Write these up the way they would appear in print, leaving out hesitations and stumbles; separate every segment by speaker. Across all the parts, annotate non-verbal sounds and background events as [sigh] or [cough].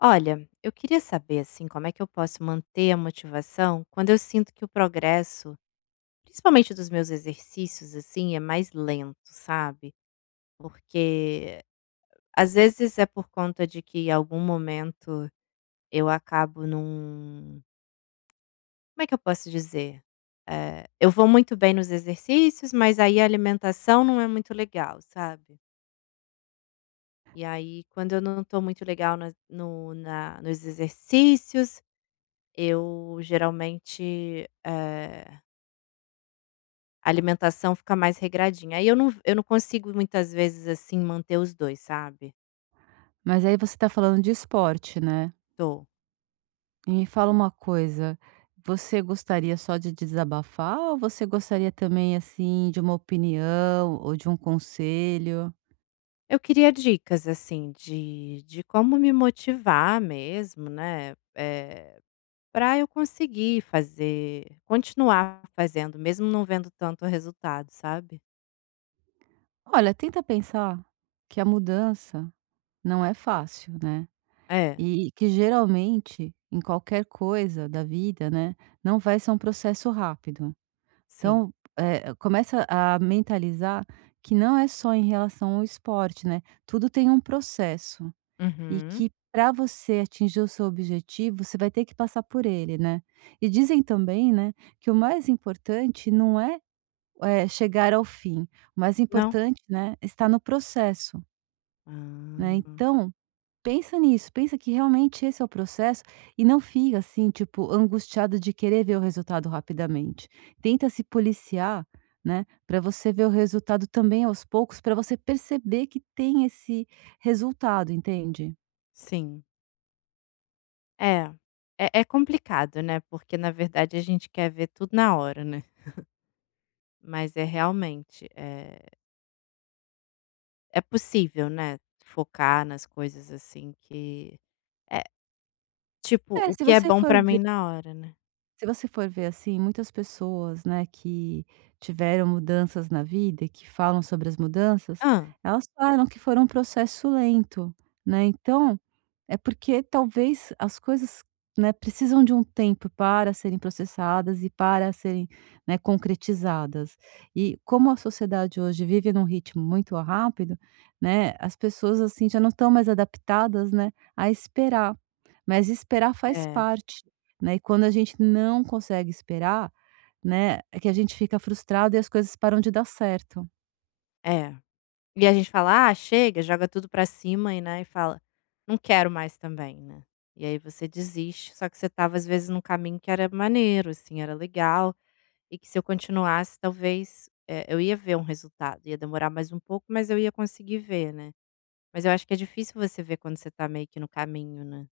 Speaker 1: Olha, eu queria saber assim, como é que eu posso manter a motivação quando eu sinto que o progresso, principalmente dos meus exercícios assim, é mais lento, sabe? Porque às vezes é por conta de que em algum momento eu acabo num, como é que eu posso dizer? Eu vou muito bem nos exercícios, mas aí a alimentação não é muito legal, sabe? E aí, quando eu não tô muito legal na- no, na, nos exercícios, eu geralmente, a alimentação fica mais regradinha. Aí eu não consigo muitas vezes, assim, manter os dois, sabe.
Speaker 2: Mas aí você está falando de esporte, né.
Speaker 1: Tô.
Speaker 2: E me fala uma coisa, você gostaria só de desabafar ou você gostaria também, assim, de uma opinião ou de um conselho?
Speaker 1: Eu queria dicas, assim, de como me motivar mesmo, né, pra eu conseguir fazer continuar fazendo, mesmo não vendo tanto resultado, sabe.
Speaker 2: Olha, tenta pensar que a mudança não é fácil, né,
Speaker 1: É,
Speaker 2: e que geralmente em qualquer coisa da vida, né, não vai ser um processo rápido.
Speaker 1: sim.
Speaker 2: Então, começa a mentalizar que não é só em relação ao esporte, né, tudo tem um processo. E
Speaker 1: Uhum.
Speaker 2: que para você atingir o seu objetivo, você vai ter que passar por ele, né. E dizem também, né, que o mais importante não é, chegar ao fim, o mais
Speaker 1: Não?
Speaker 2: importante, né, está no processo, né.
Speaker 1: Ah,
Speaker 2: Então, pensa nisso, pensa que realmente esse é o processo e não fica assim, tipo, angustiado de querer ver o resultado rapidamente. Tenta se policiar, né, para você ver o resultado também aos poucos, para você perceber que tem esse resultado, entende.
Speaker 1: sim. É. É complicado, né, porque na verdade a gente quer ver tudo na hora, né. Mas é realmente, é possível, né, focar nas coisas, assim, que é, tipo,
Speaker 2: É,
Speaker 1: o
Speaker 2: se
Speaker 1: que é
Speaker 2: você
Speaker 1: bom
Speaker 2: for
Speaker 1: pra mim na hora, né.
Speaker 2: Se você for ver assim, muitas pessoas, né, que tiveram mudanças na vida e que falam sobre as mudanças,
Speaker 1: Ah,
Speaker 2: elas falam que foram um processo lento, né. Então, é porque talvez as coisas, né, precisam de um tempo para serem processadas e para serem, né, concretizadas. E como a sociedade hoje vive num ritmo muito rápido, né, as pessoas, assim, já não estão mais adaptadas, né, a esperar, mas esperar faz
Speaker 1: é,
Speaker 2: parte, né, e quando a gente não consegue esperar, né, é que a gente fica frustrado e as coisas param de dar certo.
Speaker 1: é. E a gente fala: "Ah, chega", joga tudo pra cima e, né, e fala: "Não quero mais também", né. E aí você desiste, só que você tava às vezes num caminho que era maneiro, assim, era legal. E que se eu continuasse talvez, eu ia ver um resultado, ia demorar mais um pouco, mas eu ia conseguir ver, né. Mas eu acho que é difícil você ver quando você tá meio que no caminho, né.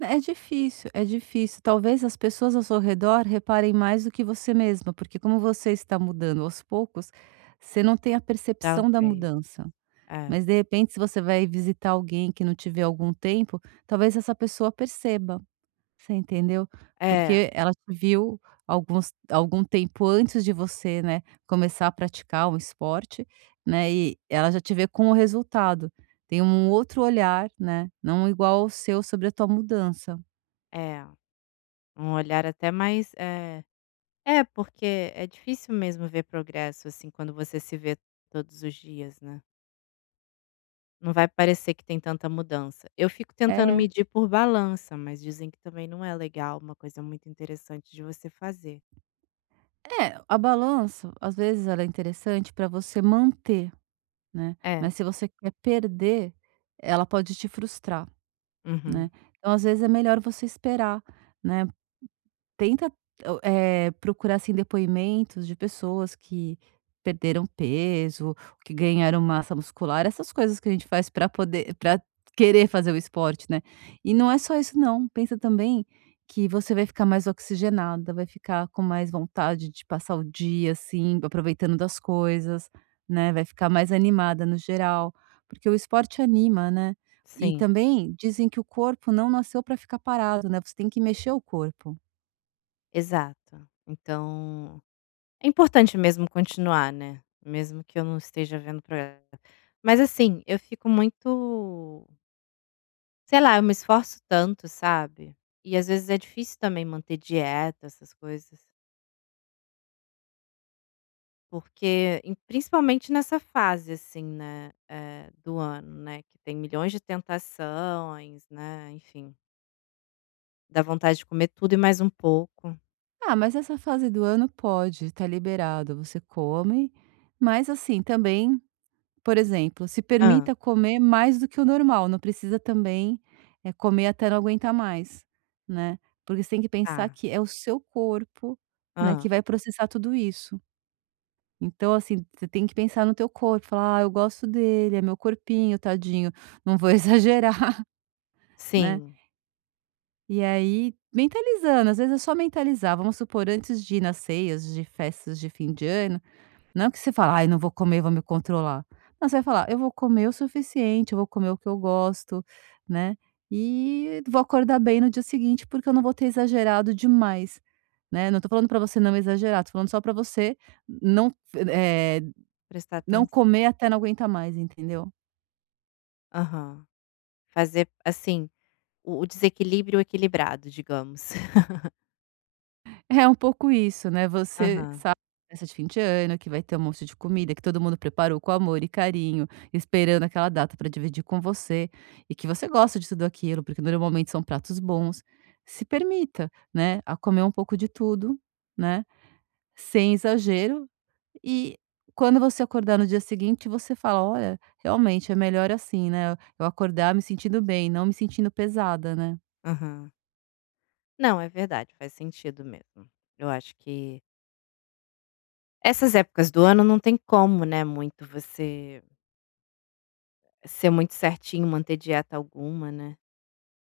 Speaker 2: É difícil, é difícil. Talvez as pessoas ao seu redor reparem mais do que você mesma, porque como você está mudando aos poucos, você não tem a percepção da
Speaker 1: Talvez.
Speaker 2: mudança.
Speaker 1: É.
Speaker 2: Mas de repente, se você vai visitar alguém que não te vê há algum tempo, talvez essa pessoa perceba. Você entendeu?
Speaker 1: É,
Speaker 2: Porque ela te viu alguns algum tempo antes de você, né, começar a praticar um esporte, né, e ela já te vê com o resultado. Tem um outro olhar, né, não igual ao seu sobre a tua mudança.
Speaker 1: é. Um olhar até mais, porque é difícil mesmo ver progresso, assim, quando você se vê todos os dias, né. Não vai parecer que tem tanta mudança. Eu fico tentando
Speaker 2: É,
Speaker 1: medir por balança, mas dizem que também não é legal, uma coisa muito interessante de você fazer.
Speaker 2: é, a balança, às vezes, ela é interessante para você manter, né,
Speaker 1: É.
Speaker 2: mas se você quer perder, ela pode te frustrar, né.
Speaker 1: Uhum.
Speaker 2: Então, às vezes, é melhor você esperar, né. Tenta, procurar, assim, depoimentos de pessoas que perderam peso, que ganharam massa muscular, essas coisas que a gente faz para querer fazer o esporte, né. E não é só isso não, pensa também que você vai ficar mais oxigenada, vai ficar com mais vontade de passar o dia, assim, aproveitando das coisas, né, vai ficar mais animada no geral, porque o esporte anima, né. E
Speaker 1: Sim.
Speaker 2: também dizem que o corpo não nasceu para ficar parado, né, você tem que mexer o corpo.
Speaker 1: Exato. Então, é importante mesmo continuar, né, mesmo que eu não esteja vendo progresso. Mas assim, eu fico muito sei lá, eu me esforço tanto, sabe, e às vezes é difícil também manter dieta, essas coisas, porque principalmente nessa fase, assim, né, do ano, né, que tem milhões de tentações, né, enfim, dá vontade de comer tudo e mais um pouco.
Speaker 2: Ah, mas essa fase do ano pode, tá liberado, você come, mas assim, também, por exemplo, se
Speaker 1: Ah,
Speaker 2: permita comer mais do que o normal, não precisa também, comer até não aguentar mais, né. Porque você tem que pensar
Speaker 1: tá.
Speaker 2: que é o seu corpo, né,
Speaker 1: Ah,
Speaker 2: que vai processar tudo isso. Então, assim, você tem que pensar no teu corpo, falar: "Ah, eu gosto dele, é meu corpinho, tadinho, não vou [laughs] exagerar", né.
Speaker 1: sim,
Speaker 2: E aí, mentalizando, às vezes é só mentalizar, vamos supor, antes de ir nas ceias de festas de fim de ano, não é que você fala: "Ai, não vou comer, vou me controlar". Não, você vai falar: "Eu vou comer o suficiente, eu vou comer o que eu gosto, né, e vou acordar bem no dia seguinte, porque eu não vou ter exagerado demais", né. Não tô falando pra você não exagerar, tô falando só pra você não, eh,
Speaker 1: prestar
Speaker 2: não
Speaker 1: atenção.
Speaker 2: comer até não aguentar mais, entendeu?
Speaker 1: Aham. Fazer, assim, o desequilíbrio equilibrado, digamos. [laughs]
Speaker 2: É um pouco isso, né, você
Speaker 1: Aham,
Speaker 2: sabe, festa de fim de ano, que vai ter um monte de comida, que todo mundo preparou com amor e carinho, esperando aquela data para dividir com você, e que você gosta de tudo aquilo, porque normalmente são pratos bons. Se permita, né, a comer um pouco de tudo, né, sem exagero, e quando você acordar no dia seguinte, você fala: "Olha, realmente é melhor assim, né, eu acordar me sentindo bem, não me sentindo pesada", né.
Speaker 1: aham. Não, é verdade, faz sentido mesmo. Eu acho que essas épocas do ano não tem como, né, muito você ser muito certinho, manter dieta alguma, né.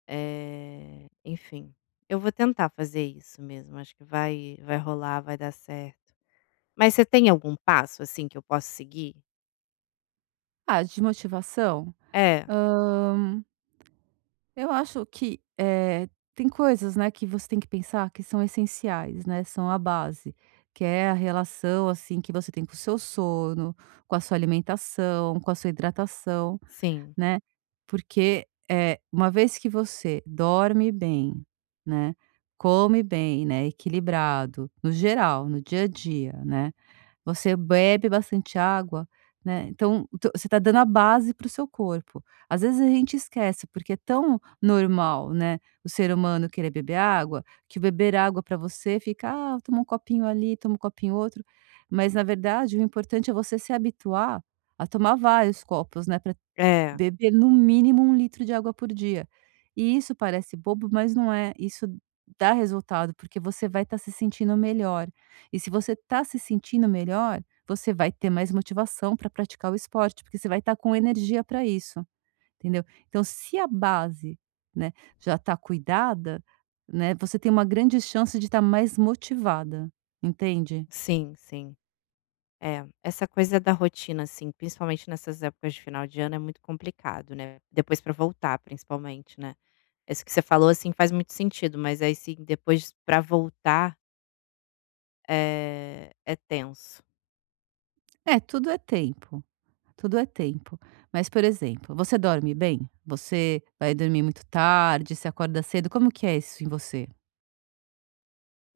Speaker 1: Enfim, eu vou tentar fazer isso mesmo, acho que vai rolar, vai dar certo. Mas você tem algum passo, assim, que eu posso seguir?
Speaker 2: Ah, de motivação?
Speaker 1: É,
Speaker 2: Eu acho que, tem coisas, né, que você tem que pensar que são essenciais, né, são a base, que é a relação, assim, que você tem com o seu sono, com a sua alimentação, com a sua hidratação,
Speaker 1: sim.
Speaker 2: né, porque, é uma vez que você dorme bem, né, come bem, né, equilibrado, no geral, no dia a dia, né, você bebe bastante água, né, então to você está dando a base para o seu corpo. Às vezes a gente esquece, porque é tão normal, né, o ser humano querer beber água, que beber água para você fica: "Ah, toma um copinho ali, toma um copinho outro", mas na verdade o importante é você se habituar a tomar vários copos, né, pra
Speaker 1: É,
Speaker 2: Beber no mínimo 1 litro de água por dia. E isso parece bobo, mas não é. Isso dá resultado, porque você vai estar se sentindo melhor. E se você está se sentindo melhor, você vai ter mais motivação para praticar o esporte, porque você vai estar com energia para isso, entendeu. Então, se a base, né, já está cuidada, né, você tem uma grande chance de estar mais motivada, entende.
Speaker 1: sim, sim. É, essa coisa da rotina, assim, principalmente nessas épocas de final de ano é muito complicado, né, depois pra voltar principalmente, né. Isso que você falou, assim, faz muito sentido, mas aí sim depois pra voltar, é tenso.
Speaker 2: É, tudo é tempo. Tudo é tempo. Mas, por exemplo, você dorme bem? Você vai dormir muito tarde, se acorda cedo, como que é isso em você?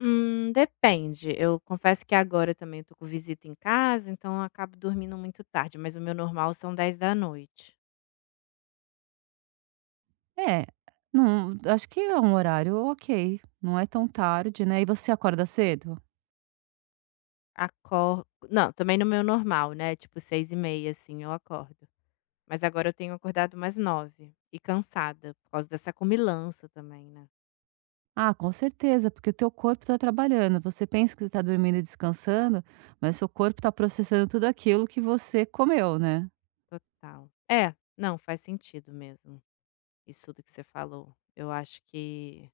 Speaker 1: Depende, eu confesso que agora também eu tô com visita em casa, então eu acabo dormindo muito tarde, mas o meu normal são 10 da noite.
Speaker 2: É, não, acho que é um horário ok, não é tão tarde, né? E você acorda cedo?
Speaker 1: Acor não, também no meu normal, né, tipo 6h30 assim, eu acordo. Mas agora eu tenho acordado mais 9h e cansada, por causa dessa comilança também, né.
Speaker 2: Ah, com certeza, porque o teu corpo está trabalhando. Você pensa que está dormindo e descansando, mas seu corpo está processando tudo aquilo que você comeu, né?
Speaker 1: Total. É, não, faz sentido mesmo, isso tudo que você falou. Eu acho que,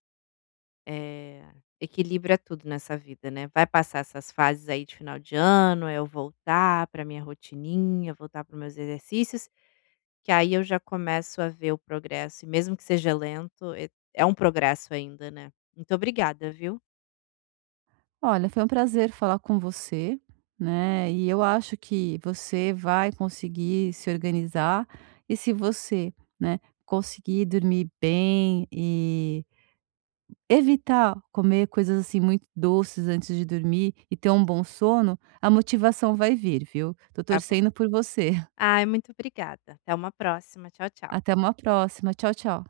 Speaker 1: eh, equilíbrio é tudo nessa vida, né. Vai passar essas fases aí de final de ano, aí eu voltar para minha rotininha, voltar para meus exercícios, que aí eu já começo a ver o progresso e mesmo que seja lento, é um progresso ainda, né. Muito obrigada, viu.
Speaker 2: Olha, foi um prazer falar com você, né? E eu acho que você vai conseguir se organizar e se você, né, conseguir dormir bem e evitar comer coisas assim muito doces antes de dormir e ter um bom sono, a motivação vai vir, viu? Tô
Speaker 1: Tá bom.
Speaker 2: torcendo por você. [laughs]
Speaker 1: Ai, muito obrigada. Até uma próxima. Tchau, tchau.
Speaker 2: Até uma próxima. Tchau, tchau.